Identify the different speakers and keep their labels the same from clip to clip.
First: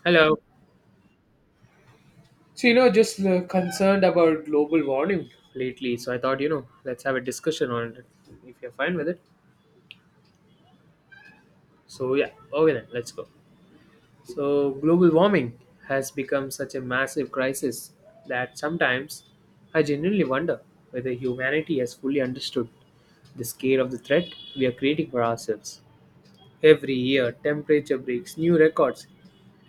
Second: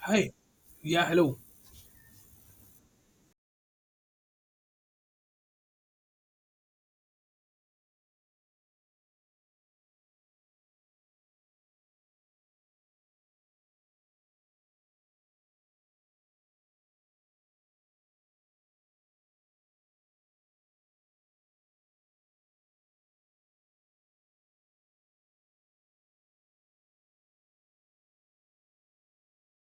Speaker 1: Hi.
Speaker 2: Hello.
Speaker 1: Yeah, hello.
Speaker 2: So, just concerned about global warming. Lately, so I thought let's have a discussion on it if you're fine with it. So yeah, okay then, let's go. So global warming has become such a massive crisis that sometimes I genuinely wonder whether humanity has fully understood the scale of the threat we are creating for ourselves. Every year, temperature breaks new records,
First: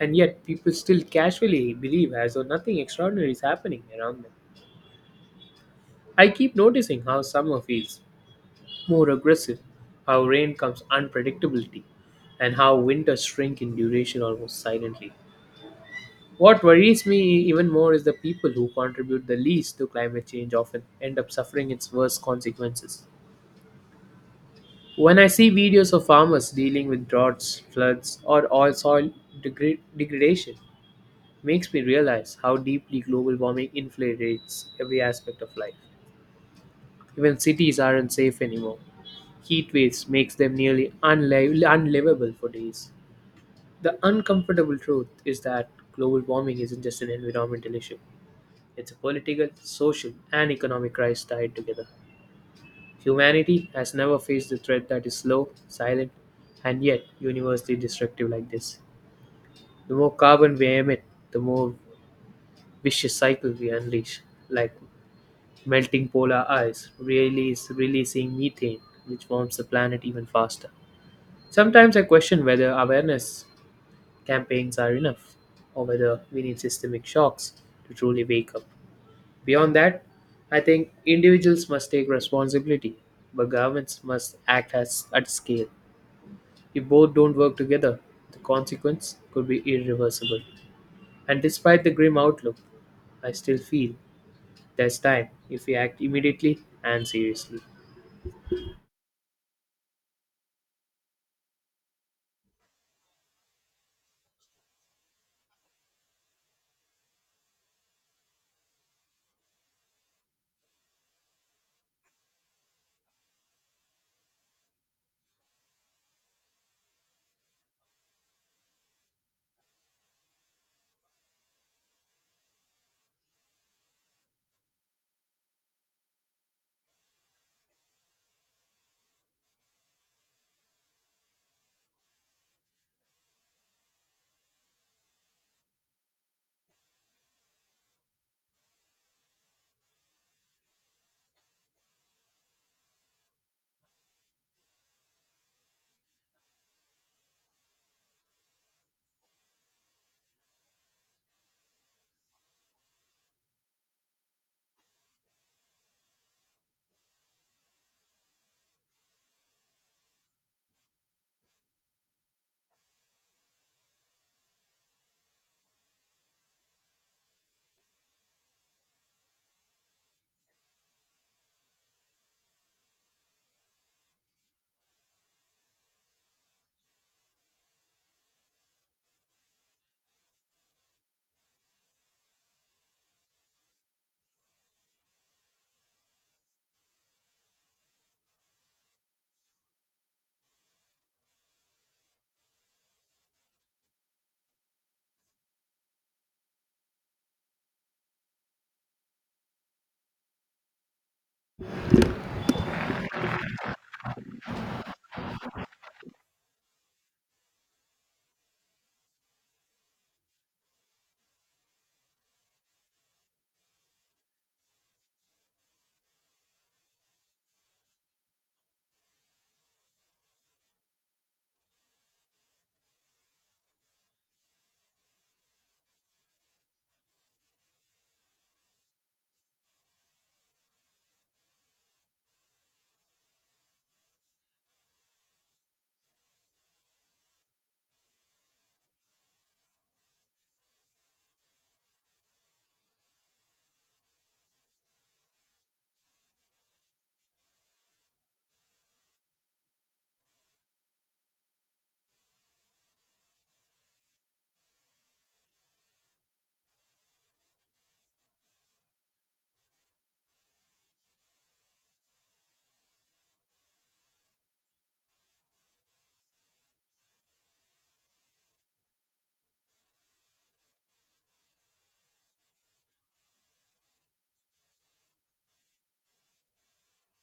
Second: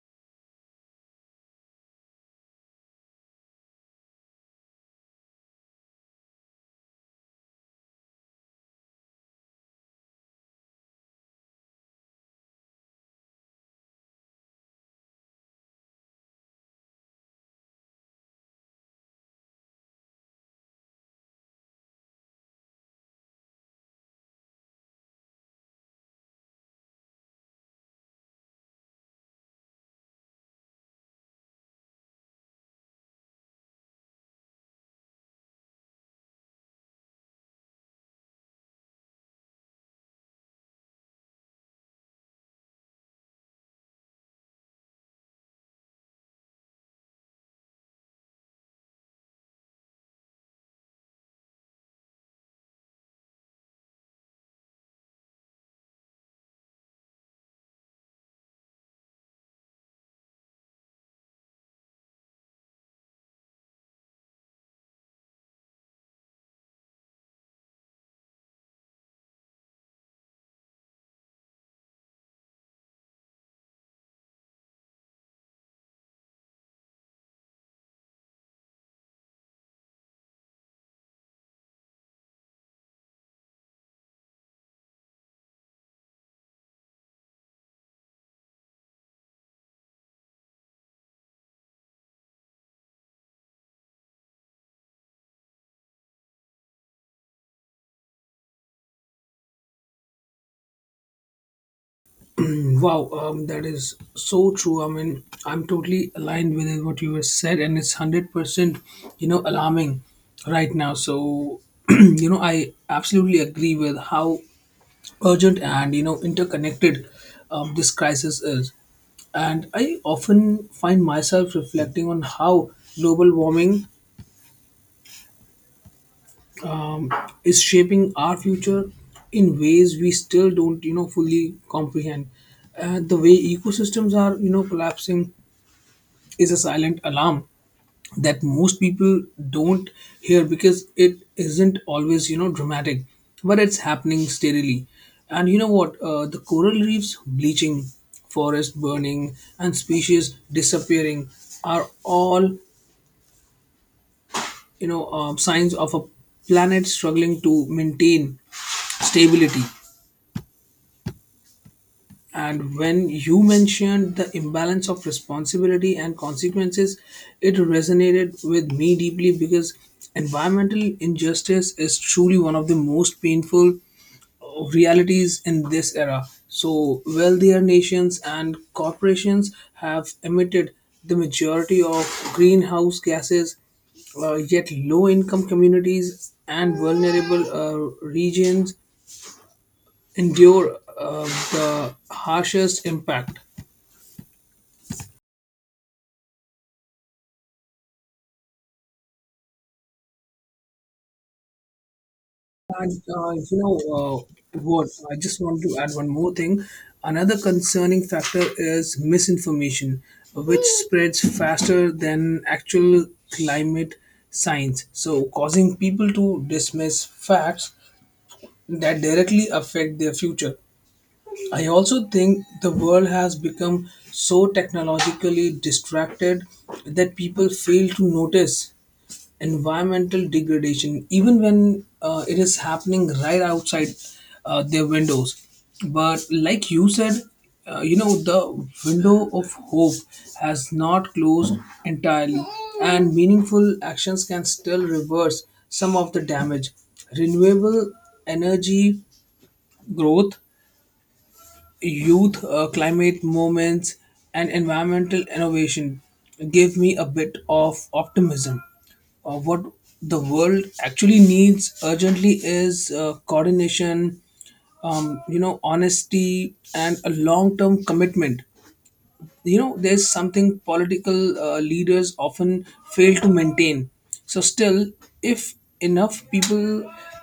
Speaker 2: and yet people still casually believe as though nothing extraordinary is happening around them. I keep noticing how summer feels more aggressive, how rain comes unpredictability, and how winters shrink in duration almost silently. What worries me even more is the people who contribute the least to climate change often end up suffering its worst consequences. When I see videos of farmers dealing with droughts, floods, or oil soil degradation, makes me realize how deeply global warming infiltrates every aspect of life. Even cities aren't safe anymore. Heat waves makes them nearly unlivable for days. The uncomfortable truth is that global warming isn't just an environmental issue. It's a political, social, and economic crisis tied together. Humanity has never faced a threat that is slow, silent, and yet universally destructive like this. The more carbon we emit, the more vicious cycle we unleash, like melting polar ice, releasing methane, which warms the planet even faster. Sometimes I question whether awareness campaigns are enough, or whether we need systemic shocks to truly wake up. Beyond that, I think individuals must take responsibility, but governments must act as at scale. If both don't work together, the consequence could be irreversible. And despite the grim outlook, I still feel there's time if we act immediately and seriously.
Speaker 1: Wow, that is so true. I mean, I'm totally aligned with it, what you have said, and it's 100%, alarming right now. So, I absolutely agree with how urgent and interconnected, this crisis is. And I often find myself reflecting on how global warming um, is shaping our future in ways we still don't fully comprehend. The way ecosystems are collapsing is a silent alarm that most people don't hear because it isn't always dramatic, but it's happening steadily. And you know what, the coral reefs bleaching, forest burning, and species disappearing are all signs of a planet struggling to maintain stability. And when you mentioned the imbalance of responsibility and consequences, it resonated with me deeply, because environmental injustice is truly one of the most painful realities in this era. So, wealthier nations and corporations have emitted the majority of greenhouse gases, yet, low income communities and vulnerable regions endure the harshest impact. And you know what? I just want to add one more thing. Another concerning factor is misinformation, which spreads faster than actual climate science, so causing people to dismiss facts that directly affect their future. I also think the world has become so technologically distracted that people fail to notice environmental degradation, even when it is happening right outside their windows. But like you said, the window of hope has not closed entirely, and meaningful actions can still reverse some of the damage. Renewable energy growth, youth, climate movements, and environmental innovation give me a bit of optimism. What the world actually needs urgently is coordination, honesty, and a long-term commitment. You know there's something political leaders often fail to maintain. So still, if enough people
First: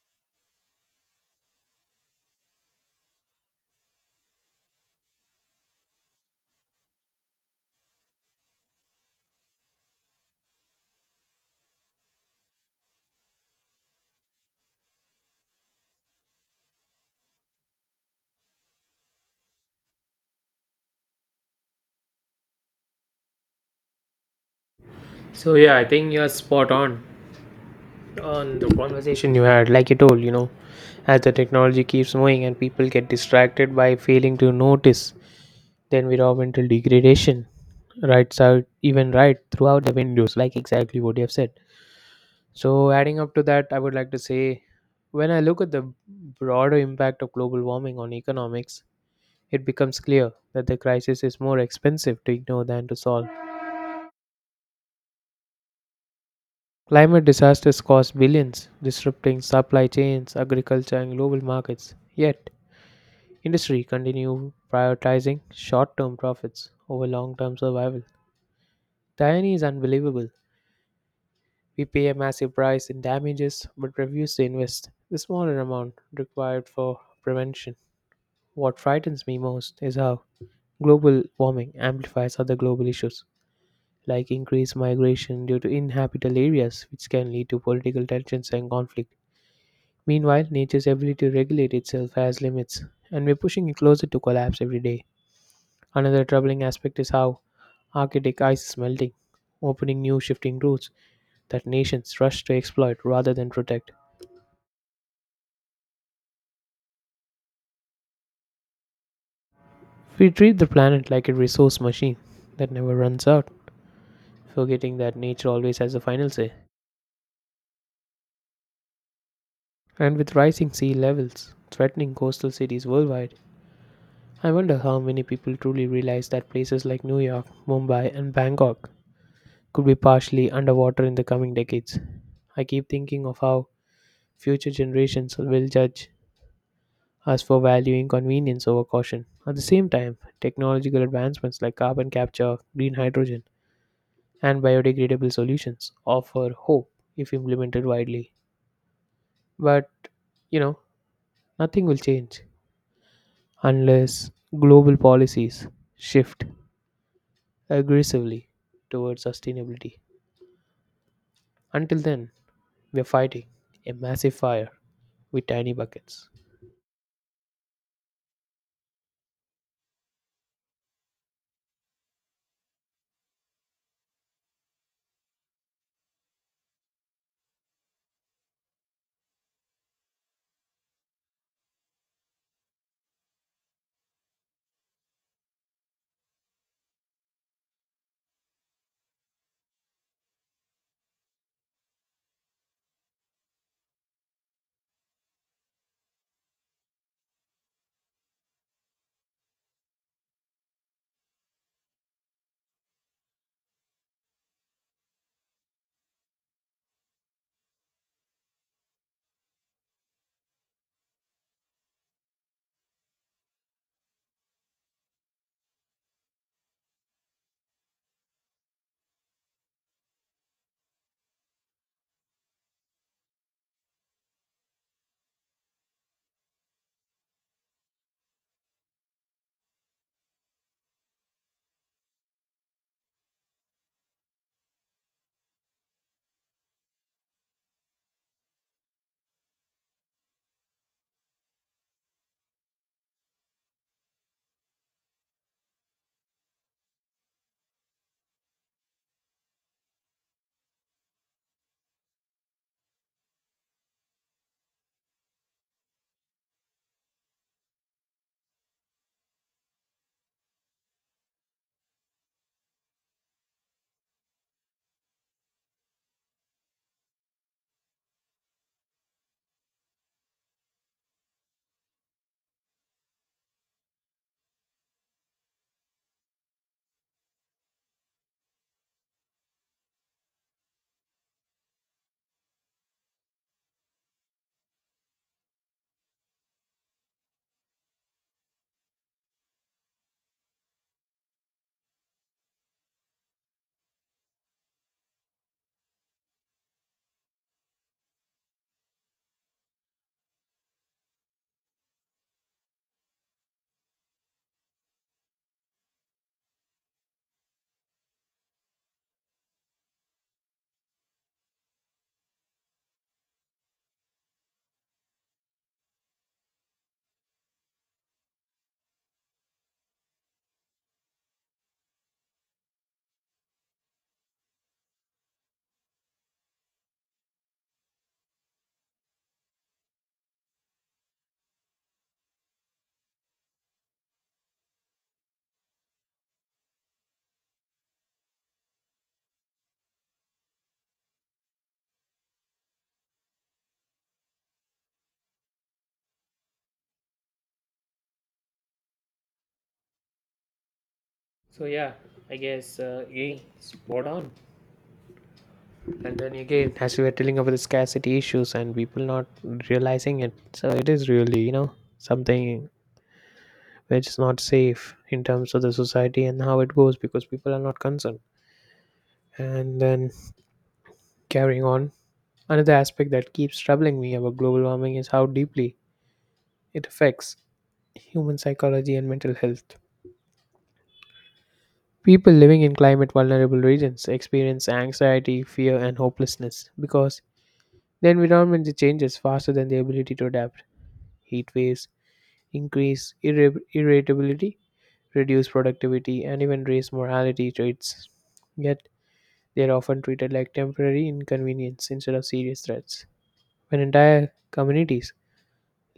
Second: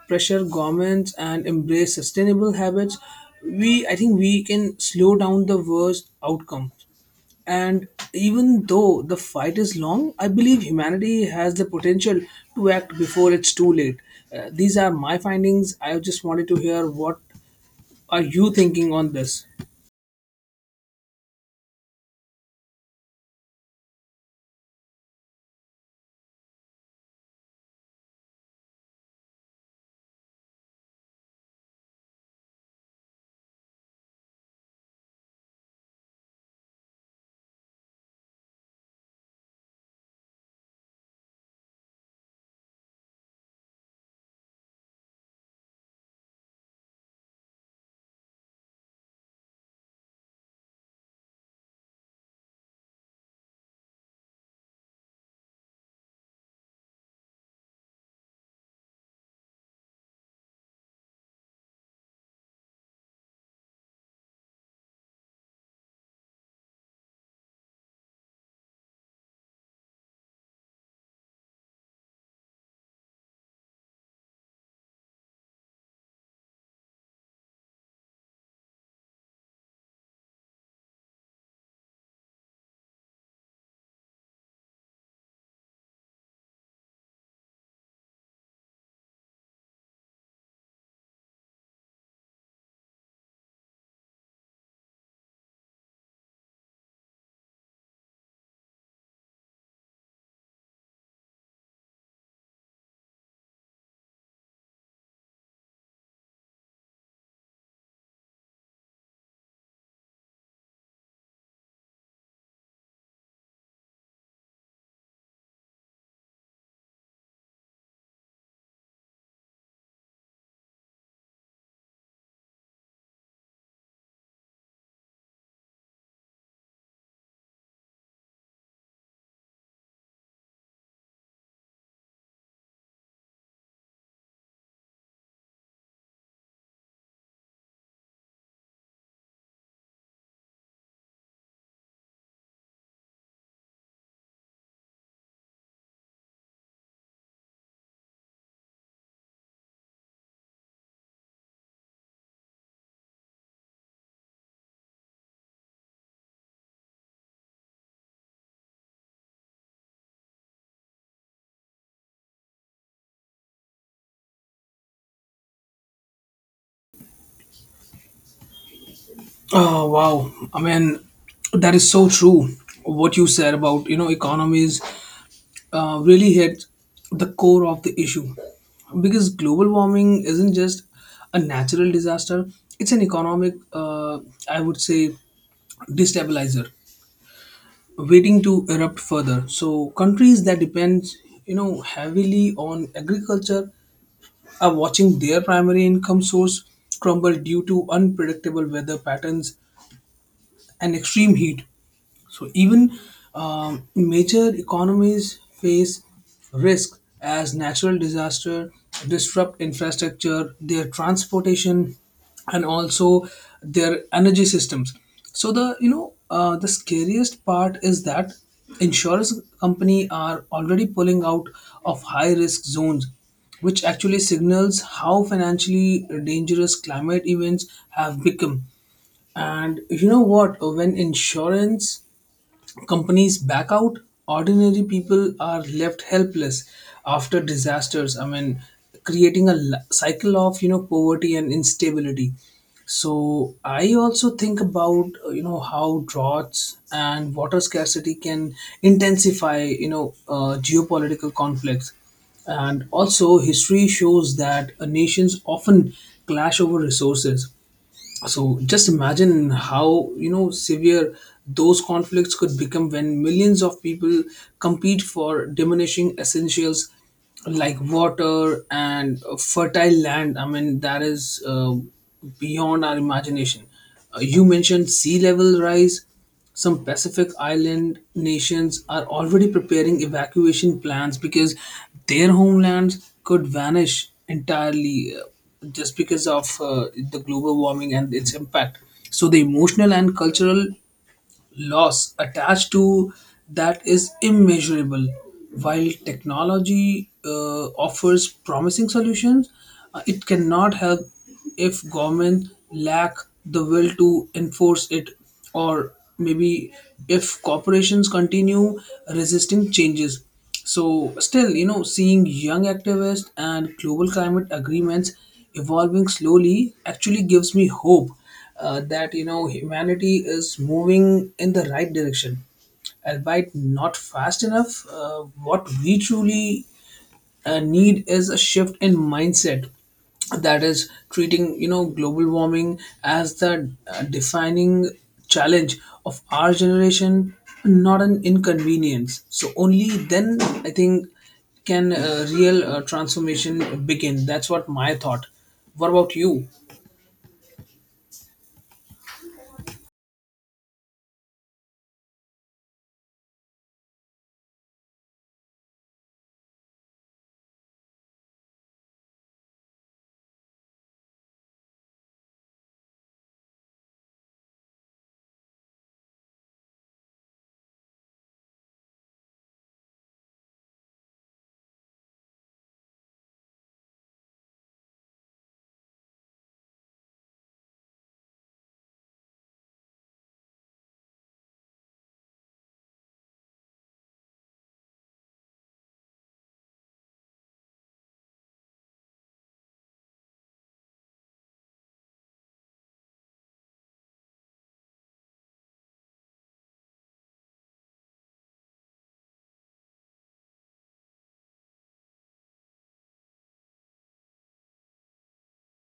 Speaker 1: pressure governments and embrace sustainable habits, we I think we can slow down the worst outcomes. And even though the fight is long, I believe humanity has the potential to act before it's too late. These are my findings. I just wanted to hear what are you thinking on this.
Speaker 2: So yeah, I think you're spot on. On the conversation you had, like you told, as the technology keeps moving and people get distracted by failing to notice the environmental degradation right out, even right throughout the windows, like exactly what you have said. So, adding up to that, I would like to say, when I look at the broader impact of global warming on economics, it becomes clear that the crisis is more expensive to ignore than to solve. Climate disasters cost billions, disrupting supply chains, agriculture, and global markets. Yet, industry continue prioritizing short-term profits over long-term survival. The irony is unbelievable. We pay a massive price in damages but refuse to invest the smaller amount required for prevention. What frightens me most is how global warming amplifies other global issues, like increased migration due to inhabitable areas, which can lead to political tensions and conflict. Meanwhile, nature's ability to regulate itself has limits, and we're pushing it closer to collapse every day. Another troubling aspect is how Arctic ice is melting, opening new shifting routes that nations rush to exploit rather than protect. We treat the planet like a resource machine that never runs out, forgetting that nature always has the final say. And with rising sea levels threatening coastal cities worldwide, I wonder how many people truly realize that places like New York, Mumbai, and Bangkok could be partially underwater in the coming decades. I keep thinking of how future generations will judge as for valuing convenience over caution. At the same time, technological advancements like carbon capture, green hydrogen, and biodegradable solutions offer hope if implemented widely. But, you know, nothing will change unless global policies shift aggressively towards sustainability. Until then, we're fighting a massive fire with tiny buckets.
Speaker 1: Oh, wow! I mean, that is so true. What you said about economies really hit the core of the issue, because global warming isn't just a natural disaster; it's an economic, I would say, destabilizer, waiting to erupt further. So countries that depend heavily on agriculture are watching their primary income source crumble due to unpredictable weather patterns and extreme heat. So even major economies face risk as natural disaster disrupt infrastructure, their transportation, and also their energy systems. So the you know the scariest part is that insurance company are already pulling out of high risk zones, which actually signals how financially dangerous climate events have become. And you know what? When insurance companies back out, ordinary people are left helpless after disasters. I mean, creating a cycle of poverty and instability. So I also think about how droughts and water scarcity can intensify geopolitical conflicts. And also, history shows that nations often clash over resources. So just imagine how severe those conflicts could become when millions of people compete for diminishing essentials like water and fertile land. I mean, that is beyond our imagination. You mentioned sea level rise. Some Pacific Island nations are already preparing evacuation plans because their homelands could vanish entirely, just because of the global warming and its impact. So, the emotional and cultural loss attached to that is immeasurable. While technology offers promising solutions, it cannot help if government lack the will to enforce it, or maybe if corporations continue resisting changes. So, still, you know, seeing young activists and global climate agreements evolving slowly actually gives me hope, that humanity is moving in the right direction, albeit not fast enough. What we truly need is a shift in mindset, that is treating global warming as the defining challenge of our generation, not an inconvenience. So only then, I think, can real transformation begin. That's what my thought. What about you?
Speaker 2: So, yeah, I guess yeah, spot on. And then again, as we were telling about the scarcity issues and people not realizing it, so it is really something which is not safe in terms of the society and how it goes, because people are not concerned. And then, carrying on, another aspect that keeps troubling me about global warming is how deeply it affects human psychology and mental health. People living in climate vulnerable regions experience anxiety, fear, and hopelessness, because the environment changes faster than the ability to adapt. Heat waves increase irritability, reduce productivity, and even raise morality traits. Yet, they are often treated like temporary inconvenience instead of serious threats. When entire communities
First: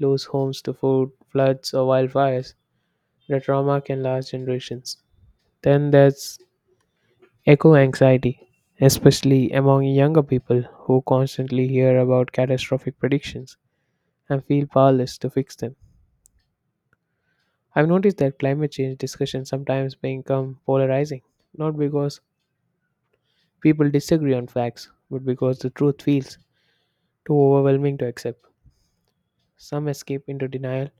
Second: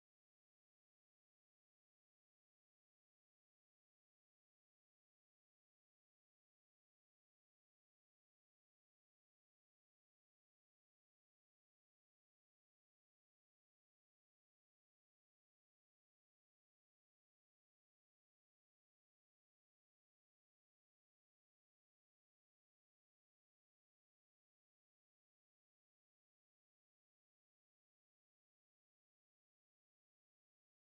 Speaker 2: lose homes to food, floods, or wildfires, the trauma can last generations. Then there's eco anxiety, especially among younger people who constantly hear about catastrophic predictions and feel powerless to fix them. I've noticed that climate change discussions sometimes become polarizing, not because people disagree on facts, but because the truth feels too overwhelming to accept. Some escape into denial,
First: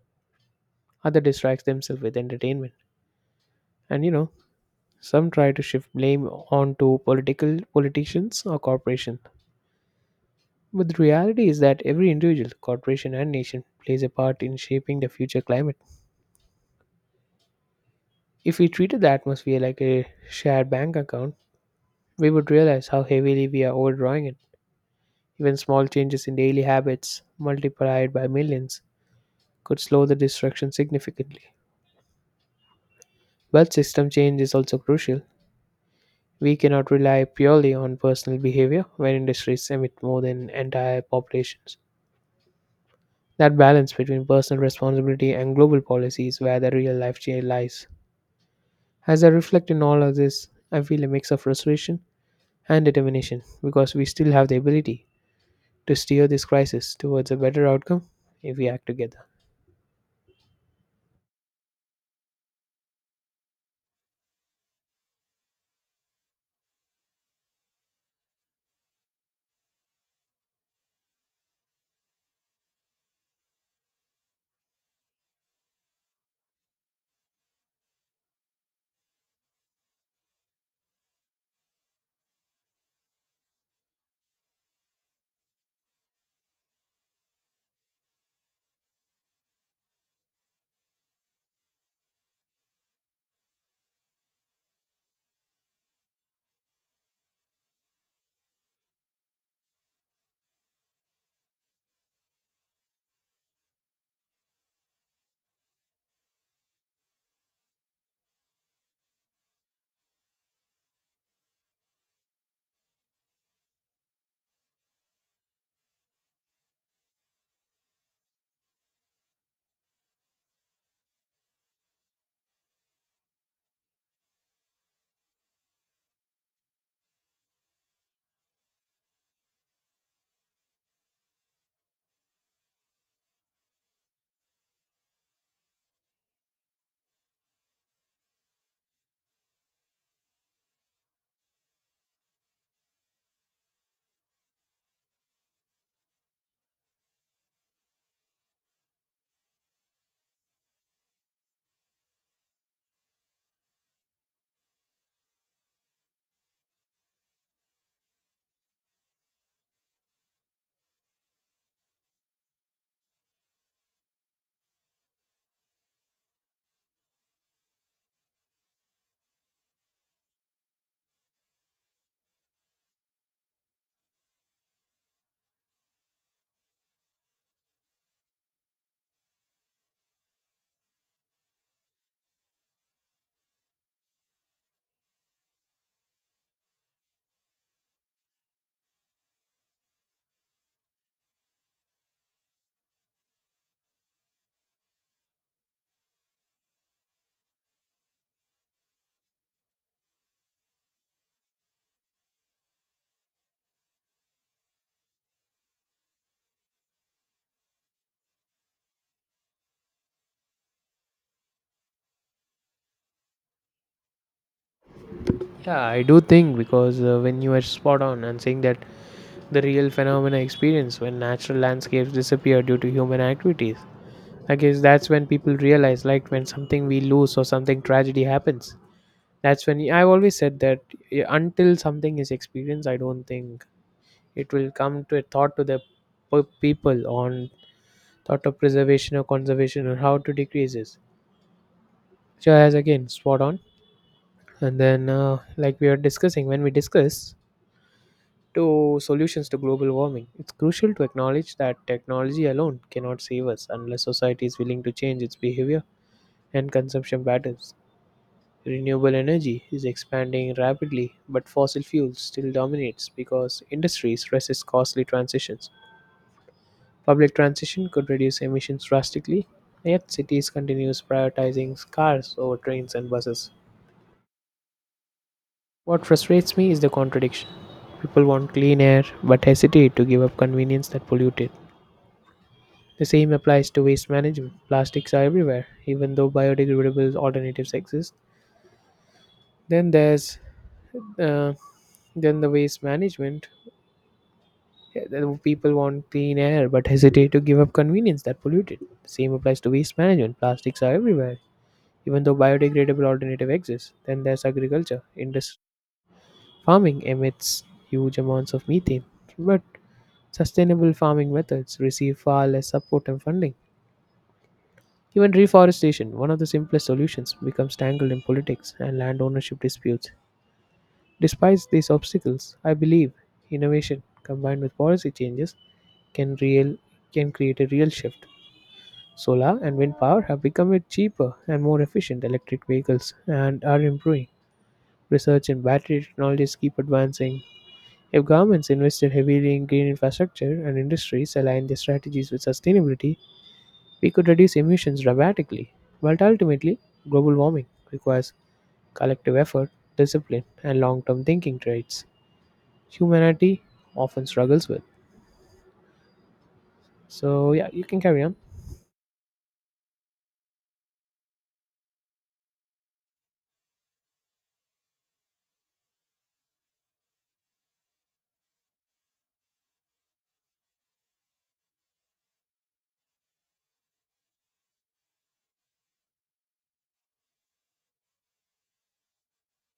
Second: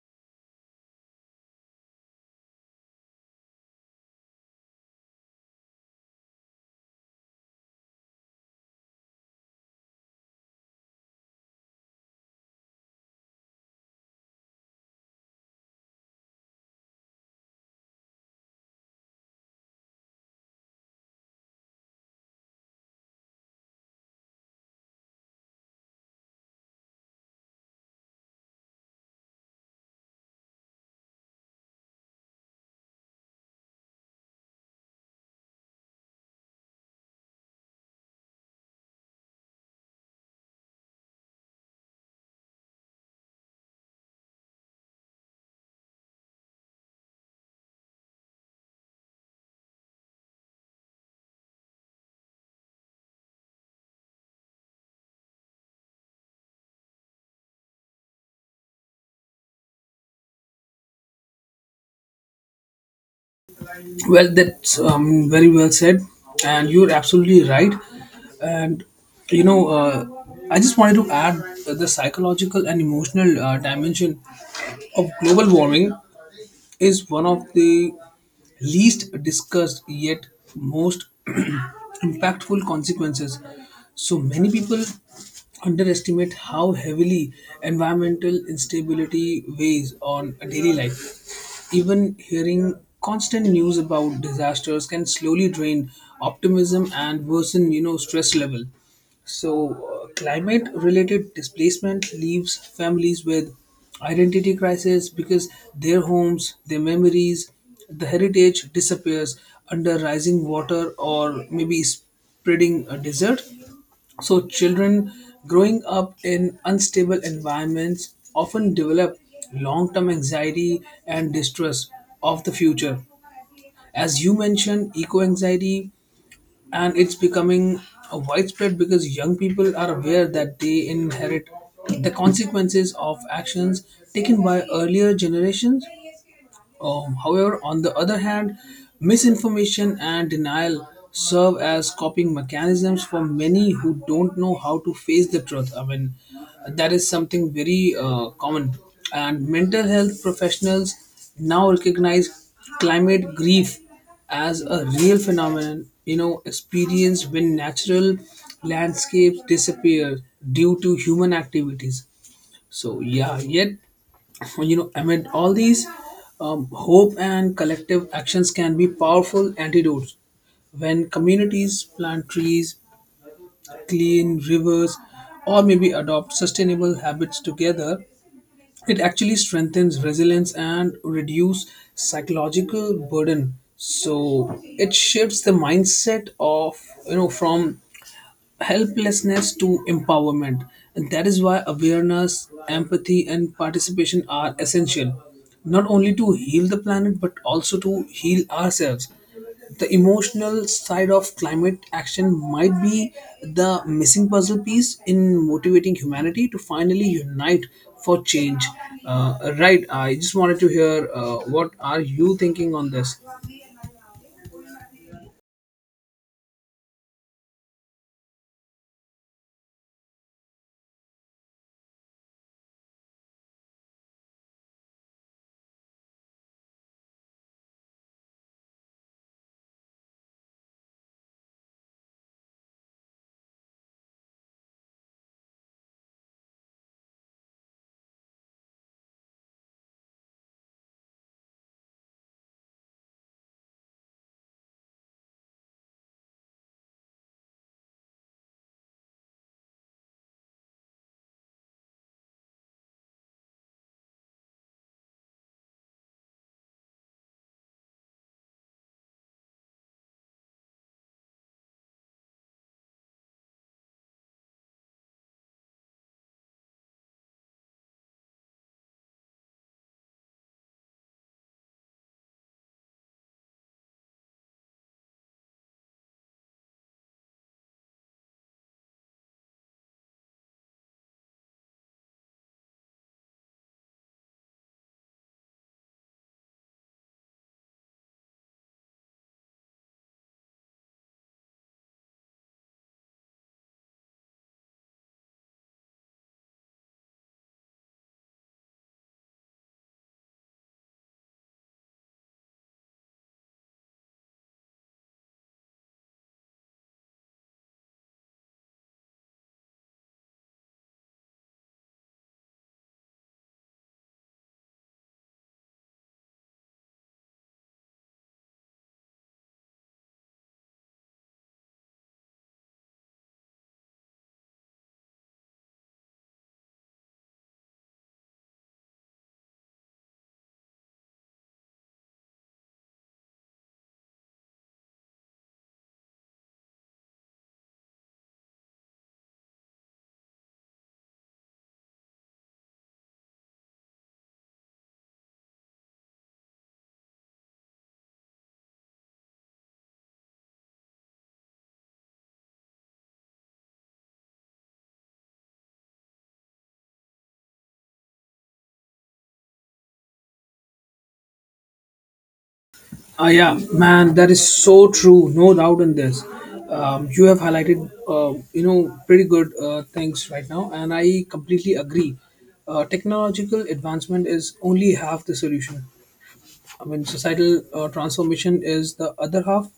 Speaker 2: others distract themselves with entertainment. And some try to shift blame onto political politicians or corporations. But the reality is that every individual, corporation and nation plays a part in shaping the future climate. If we treated the atmosphere like a shared bank account, we would realize how heavily we are overdrawing it. Even small changes in daily habits, multiplied by millions, could slow the destruction significantly. But system change is also crucial. We cannot rely purely on personal behavior when industries emit more than entire populations. That balance between personal responsibility and global policy is where the real life change lies. As I reflect on all of this, I feel a mix of frustration and determination, because we still have the ability to steer this crisis towards a better outcome if we act together.
Speaker 1: Well, that's very well said, and you're absolutely right. And you know, uh, I just wanted to add that the psychological and emotional dimension of global warming is one of the least discussed yet most impactful consequences. So many people underestimate how heavily environmental instability weighs on a daily life. Even hearing constant news about disasters can slowly drain optimism and worsen, you know, stress level. So, climate related displacement leaves families with identity crisis, because their homes, their memories, the heritage disappears under rising water, or maybe spreading a desert. So, children growing up in unstable environments often develop long term anxiety and distrust of the future. As you mentioned, eco anxiety, and it's becoming widespread because young people are aware that they inherit the consequences of actions taken by earlier generations. However, on the other hand, misinformation and denial serve as coping mechanisms for many who don't know how to face the truth. I mean, that is something very common. And mental health professionals now recognize climate grief as a real phenomenon, you know, experienced when natural landscapes disappear due to human activities. So yeah, yet, amid all these, hope and collective actions can be powerful antidotes. When communities plant trees, clean rivers, or maybe adopt sustainable habits together, it actually strengthens resilience and reduce psychological burden. So it shifts the mindset of, you know, from helplessness to empowerment. And that is why awareness, empathy, and participation are essential, not only to heal the planet, but also to heal ourselves. The emotional side of climate action might be the missing puzzle piece in motivating humanity to finally unite for change. Right, I just wanted to hear what are you thinking on this?
Speaker 2: Yeah, I do think, because when you are spot on and saying that the real phenomena experience when natural landscapes disappear due to human activities, I guess that's when people realize, like when something we lose or something tragedy happens. That's when I've always said that until something is experienced, I don't think it will come to a thought to the people on thought of preservation or conservation or how to decrease this. So, as again, spot on. And then, like we are discussing, when we discuss to solutions to global warming, it's crucial to acknowledge that technology alone cannot save us unless society is willing to change its behavior and consumption patterns. Renewable energy is expanding rapidly, but fossil fuels still dominates because industries resist costly transitions. Public transition could reduce emissions drastically, yet cities continues prioritizing cars over trains and buses. What frustrates me is the contradiction. People want clean air but hesitate to give up convenience that pollute it. The same applies to waste management. Plastics are everywhere, even though biodegradable alternatives exist. Then there's uh, then the waste management. Yeah, the people want clean air but hesitate to give up convenience that pollute it. The same applies to waste management. Plastics are everywhere, even though biodegradable alternative exists. Then there's agriculture industry. Farming emits huge amounts of methane, but sustainable farming methods receive far less support and funding. Even reforestation, one of the simplest solutions, becomes tangled in politics and land ownership disputes. Despite these obstacles, I believe innovation combined with policy changes can real can create a real shift. Solar and wind power have become a cheaper and more efficient, electric vehicles and are improving. Research in battery technologies keep advancing. If governments invested heavily in green infrastructure and industries aligned their strategies with sustainability, we could reduce emissions dramatically. But ultimately, global warming requires collective effort, discipline, and long term thinking, traits humanity often struggles with. So, yeah, you can carry on.
Speaker 1: Ah yeah, man, that is so true. No doubt in this. You have highlighted, pretty good things right now, and I completely agree. Technological advancement is only half the solution. I mean, societal transformation is the other half.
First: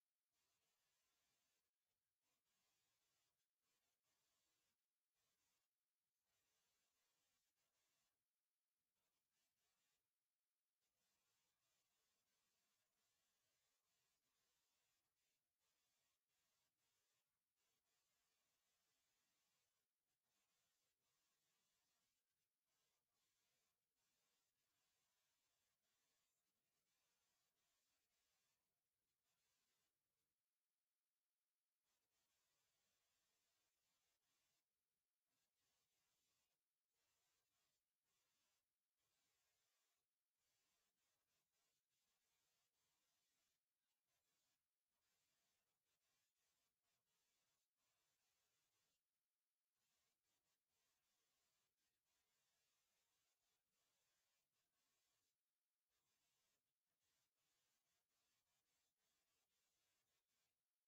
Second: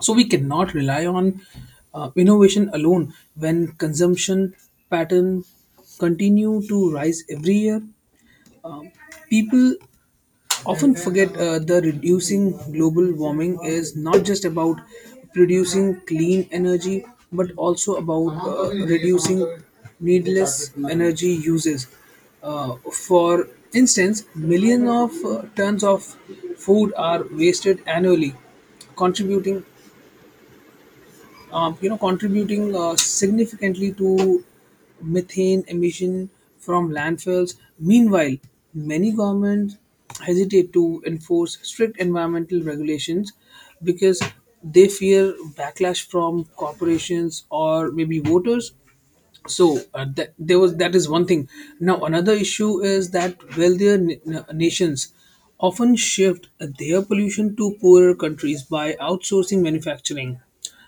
Speaker 1: So we cannot rely on innovation alone when consumption pattern continue to rise every year. People often forget, the reducing global warming is not just about producing clean energy, but also about reducing needless energy uses. For instance, millions of tons of food are wasted annually, contributing contributing significantly to methane emission from landfills. Meanwhile, many governments hesitate to enforce strict environmental regulations because they fear backlash from corporations or maybe voters. So that there was, that is one thing. Now another issue is that wealthier nations often shift their pollution to poorer countries by outsourcing manufacturing.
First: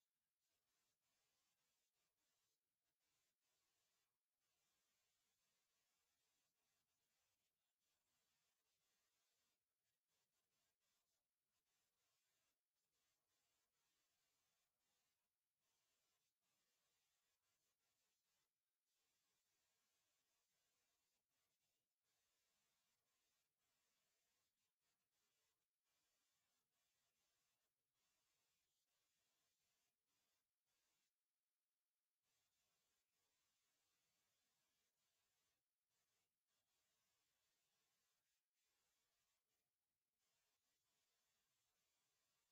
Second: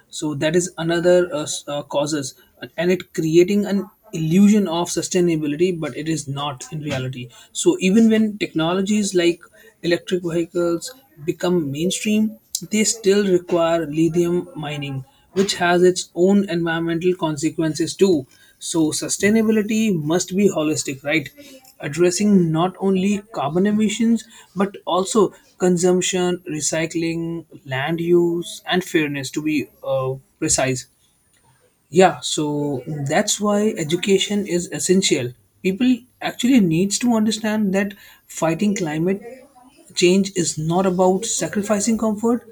Speaker 1: So that is another causes, and it creating an illusion of sustainability, but it is not in reality. So even when technologies like electric vehicles become mainstream, they still require lithium mining, which has its own environmental consequences too. So, sustainability must be holistic, right? Addressing not only carbon emissions, but also consumption, recycling, land use, and fairness, to be precise. Yeah, so that's why education is essential. People actually needs to understand that fighting climate change is not about sacrificing comfort,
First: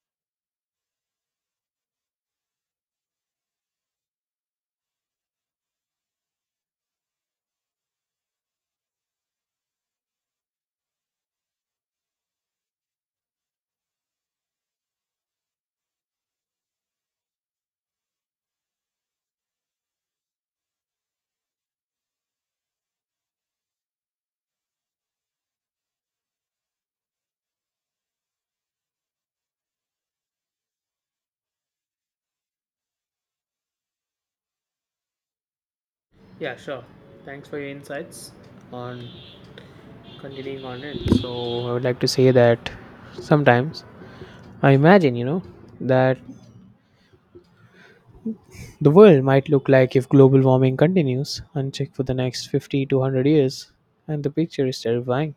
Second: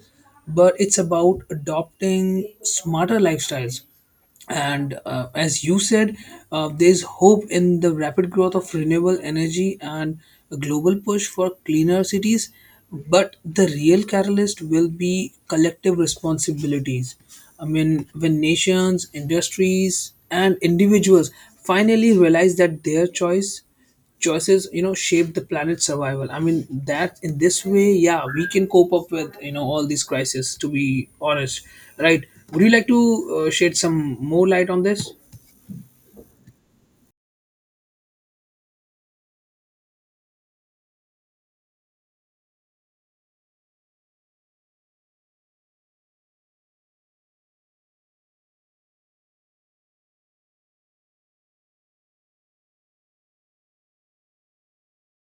Speaker 1: but it's about adopting smarter lifestyles. And as you said, there's hope in the rapid growth of renewable energy and a global push for cleaner cities. But the real catalyst will be collective responsibilities. I mean, when nations, industries, and individuals finally realize that their choices, you know, shape the planet's survival. I mean, that in this way, yeah, we can cope up with, you know, all these crises. To be honest, right? Would you like to shed some more light on this?
Speaker 2: Yeah, sure. Thanks for your insights on continuing on it. So I would like to say that sometimes I imagine that the world might look like if global warming continues unchecked for the next 50 to 100 years, and the picture is terrifying.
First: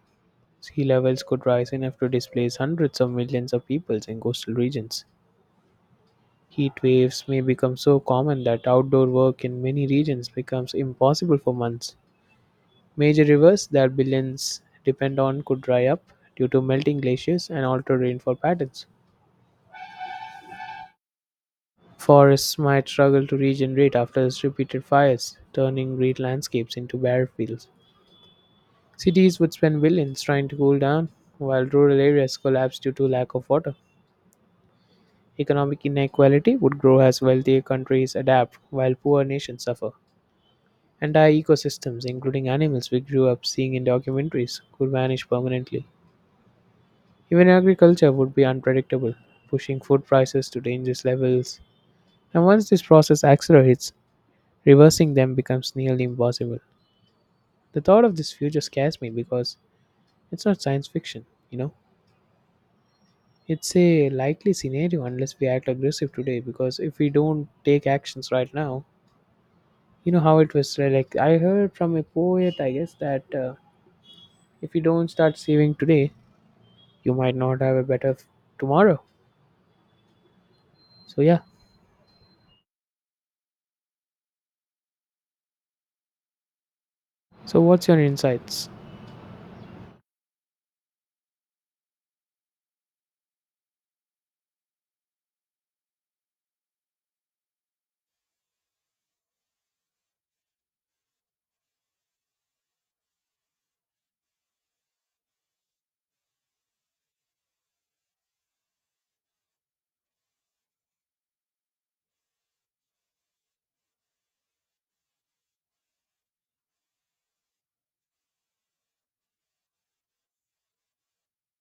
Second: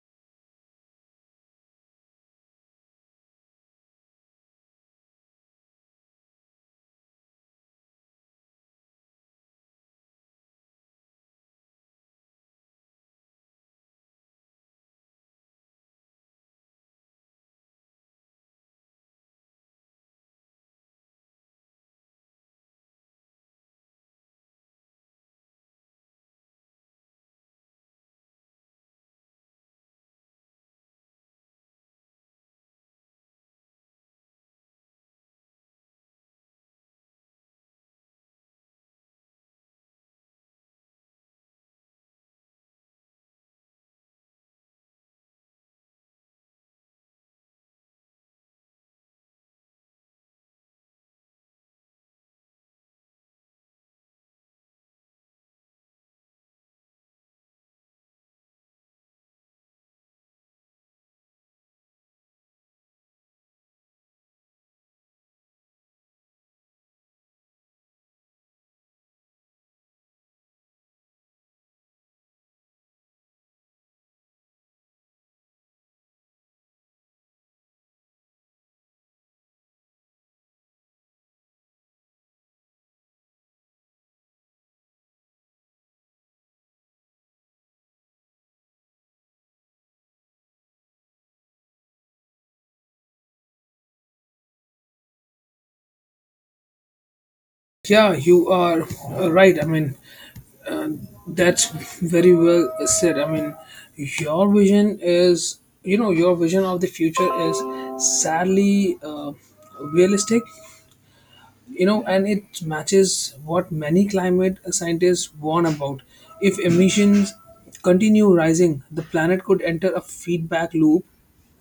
Speaker 2: Sea levels could rise enough to displace hundreds of millions of people in coastal regions. Heat waves may become so common that outdoor work in many regions becomes impossible for months. Major rivers that billions depend on could dry up due to melting glaciers and altered rainfall patterns. Forests might struggle to regenerate after repeated fires, turning green landscapes into bare fields. Cities would spend billions trying to cool down, while rural areas collapse due to lack of water. Economic inequality would grow as wealthier countries adapt, while poor nations suffer. Entire ecosystems, including animals we grew up seeing in documentaries, could vanish permanently. Even agriculture would be unpredictable, pushing food prices to dangerous levels. And once this process accelerates, reversing them becomes nearly impossible. The thought of this future scares me because it's not science fiction, you know? It's a likely scenario unless we act aggressive today, because if we don't take actions right now, you know how it was, like I heard from a poet, I guess, that if you don't start saving today, you might not have a better tomorrow. So, yeah. So, what's your insights?
Speaker 1: Yeah, you are right. I mean, that's very well said. I mean, your vision is, you know, your vision of the future is sadly realistic, you know, and it matches what many climate scientists warn about. If emissions continue rising, the planet could enter a feedback loop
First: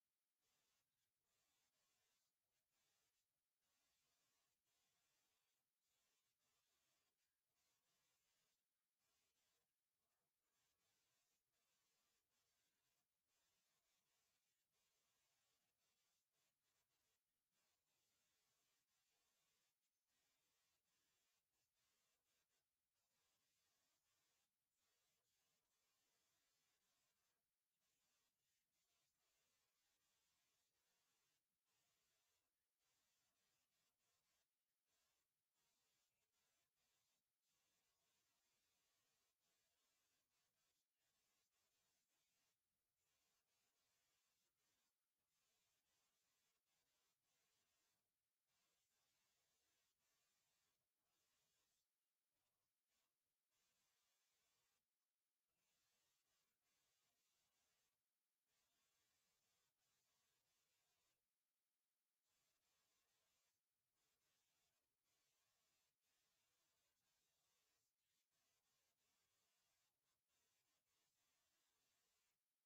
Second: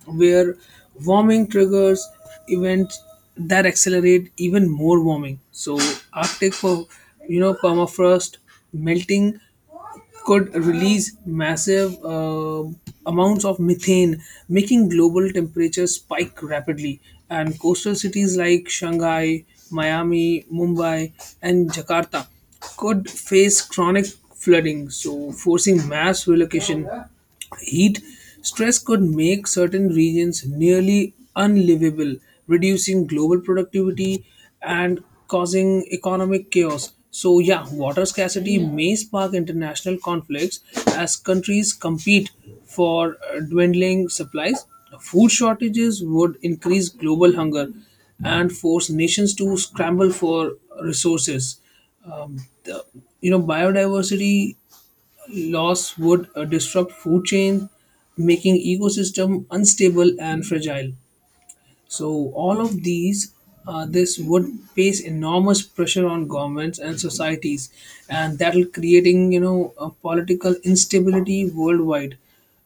Speaker 1: where warming triggers events that accelerate even more warming. So Arctic, permafrost melting could release massive amounts of methane, making global temperatures spike rapidly. And coastal cities like Shanghai, Miami, Mumbai, and Jakarta could face chronic flooding, so forcing mass relocation. Heat stress could make certain regions nearly unlivable, reducing global productivity and causing economic chaos. So, yeah, water scarcity may spark international conflicts as countries compete for dwindling supplies. Food shortages would increase global hunger and force nations to scramble for resources. Um, the, biodiversity loss would disrupt food chain, making ecosystem unstable and fragile. So all of these this would place enormous pressure on governments and societies, and that will creating, you know, a political instability worldwide.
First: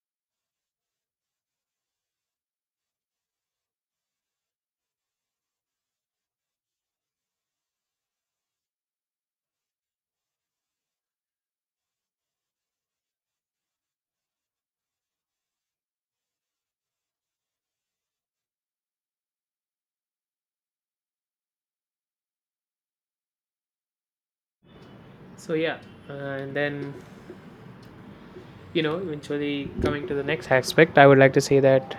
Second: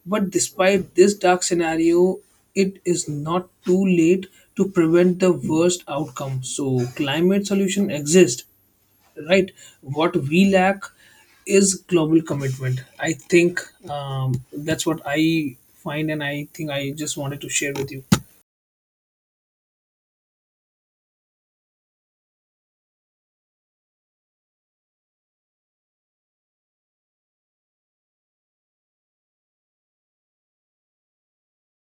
Speaker 1: But despite this dark scenario, it is not too late to prevent the worst outcome. So climate solution exist, right? What we lack is global commitment, I think. um, that's what I find, and I think I just wanted to share with you.
Speaker 2: So yeah, uh, and then, eventually coming to the next aspect, I would like to say that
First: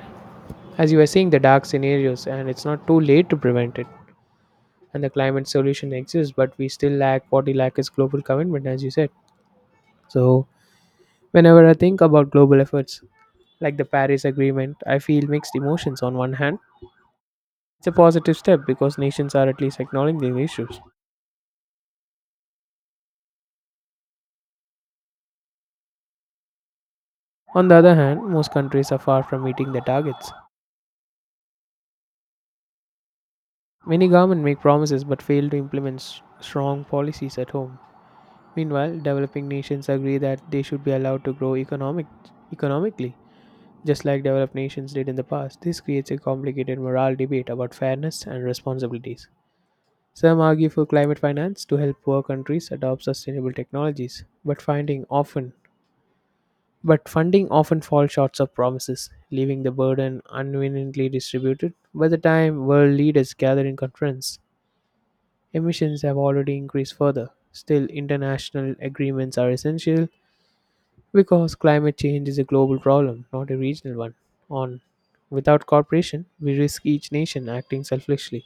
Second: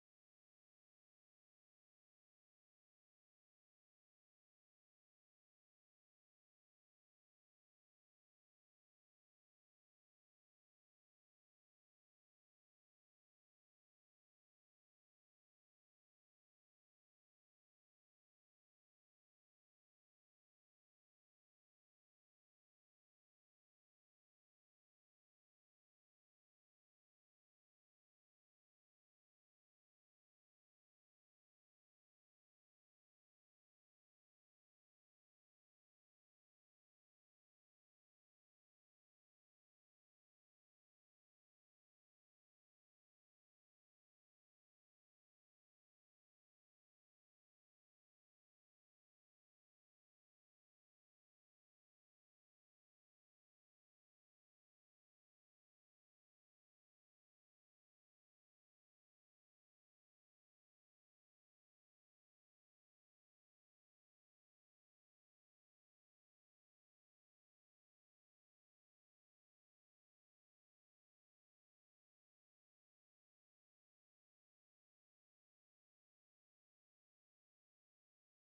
Speaker 2: as you were saying, the dark scenarios, and it's not too late to prevent it. And the climate solution exists, but we still lack, what we lack is global commitment, as you said. So, whenever I think about global efforts like the Paris Agreement, I feel mixed emotions. On one hand, it's a positive step because nations are at least acknowledging the issues. On the other hand, most countries are far from meeting their targets. Many governments make promises but fail to implement strong policies at home. Meanwhile, developing nations agree that they should be allowed to grow economically, just like developed nations did in the past. This creates a complicated moral debate about fairness and responsibilities. Some argue for climate finance to help poor countries adopt sustainable technologies, but funding often falls short of promises, leaving the burden unevenly distributed. By the time world leaders gather in conference, emissions have already increased further. Still, international agreements are essential because climate change is a global problem, not a regional one. On without cooperation, we risk each nation acting selfishly,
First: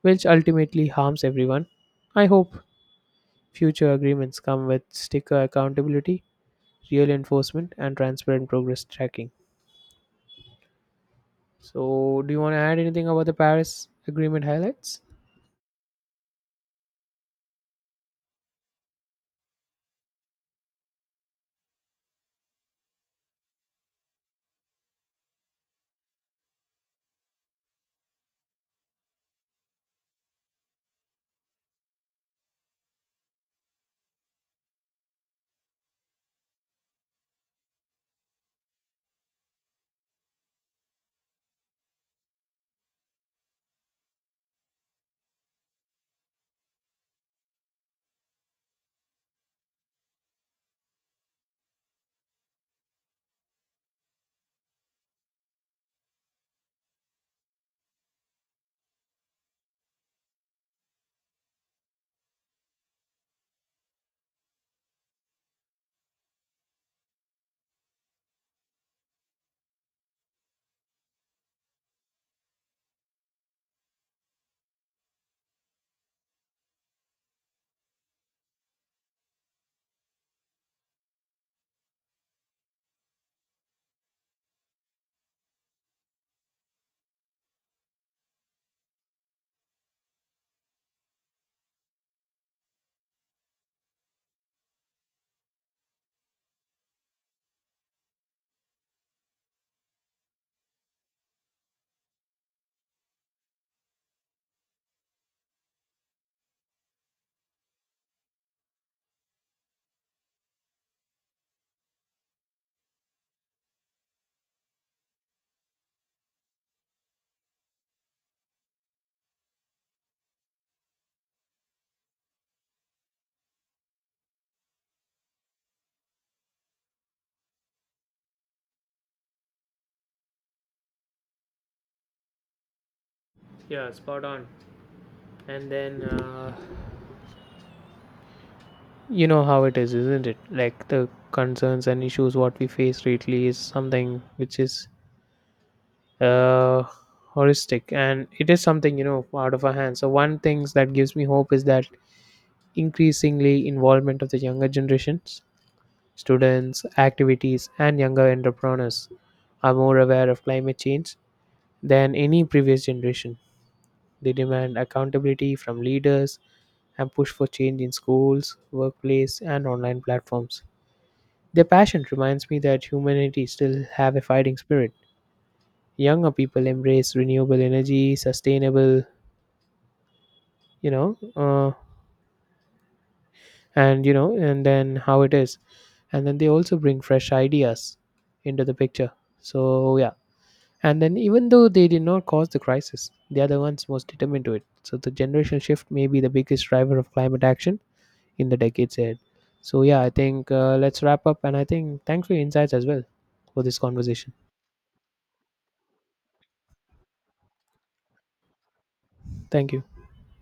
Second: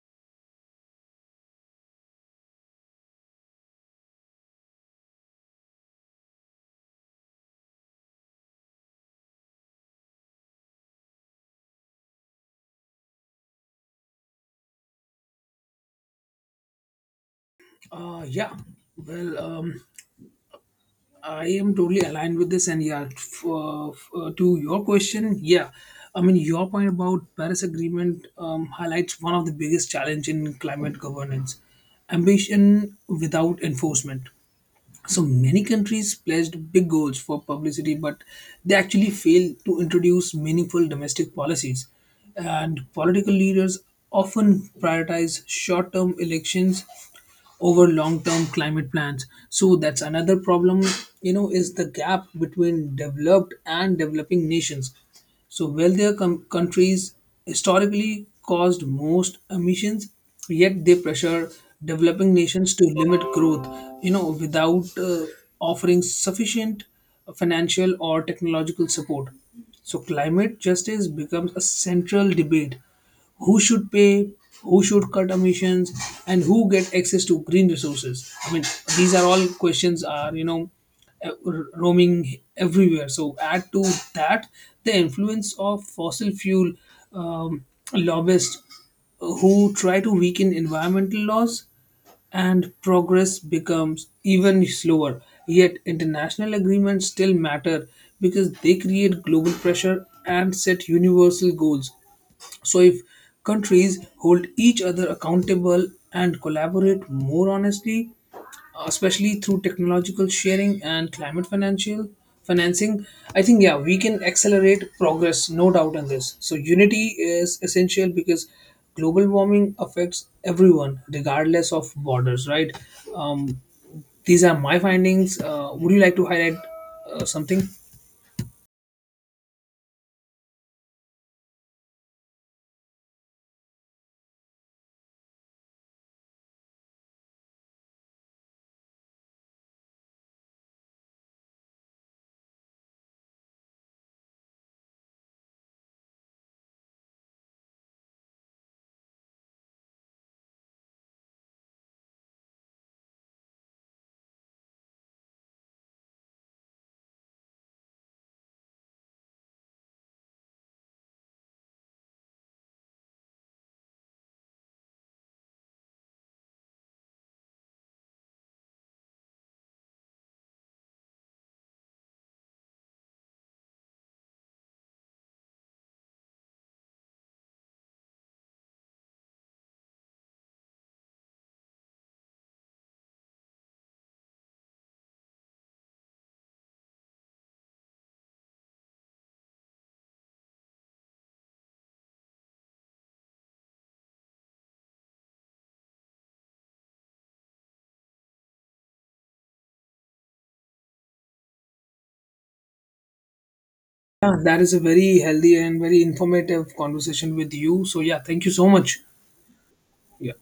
Speaker 2: which ultimately harms everyone. I hope future agreements come with sticker accountability, real enforcement, and transparent progress tracking. So, do you want to add anything about the Paris Agreement highlights?
Speaker 1: Uh, yeah well um, I am totally aligned with this, and yeah, to your question, yeah, I mean your point about Paris Agreement highlights one of the biggest challenge in climate governance: ambition without enforcement. So many countries pledged big goals for publicity, but they actually failed to introduce meaningful domestic policies. And political leaders often prioritize short term elections over long term climate plans. So that's another problem, you know, is the gap between developed and developing nations. So, wealthier countries historically caused most emissions, yet they pressure developing nations to limit growth, you know, without offering sufficient financial or technological support. So, climate justice becomes a central debate: who should pay, who should cut emissions, and who get access to green resources. I mean, these are all questions are, uh, roaming everywhere. So add to that the influence of fossil fuel um, lobbyists who try to weaken environmental laws, and progress becomes even slower. Yet, international agreements still matter because they create global pressure and set universal goals. So, if countries hold each other accountable and collaborate more honestly, especially through technological sharing and climate financial financing, I think, yeah, we can accelerate progress, no doubt in this. So, unity is essential, because global warming affects everyone, regardless of borders, right? Um, these are my findings. Would you like to highlight something?
Speaker 2: Yeah, spot on. And then, you know how it is, isn't it? Like, the concerns and issues what we face lately is something which is uh, horrific, and it is something out of our hands. So, one things that gives me hope is that increasingly involvement of the younger generations. Students, activities, and younger entrepreneurs are more aware of climate change than any previous generation. They demand accountability from leaders and push for change in schools, workplace, and online platforms. Their passion reminds me that humanity still have a fighting spirit. Younger people embrace renewable energy, sustainable, you know, uh, and then how it is, and then they also bring fresh ideas into the picture. So, yeah. And then, even though they did not cause the crisis, they are the ones most determined to it. So, the generational shift may be the biggest driver of climate action in the decades ahead. So, yeah, I think let's wrap up. And I think thanks for your insights as well for this conversation.
Speaker 1: Yeah, that is a very healthy and very informative conversation with you. So, yeah, thank you so much.
Speaker 2: Thank you.
Speaker 1: Yeah.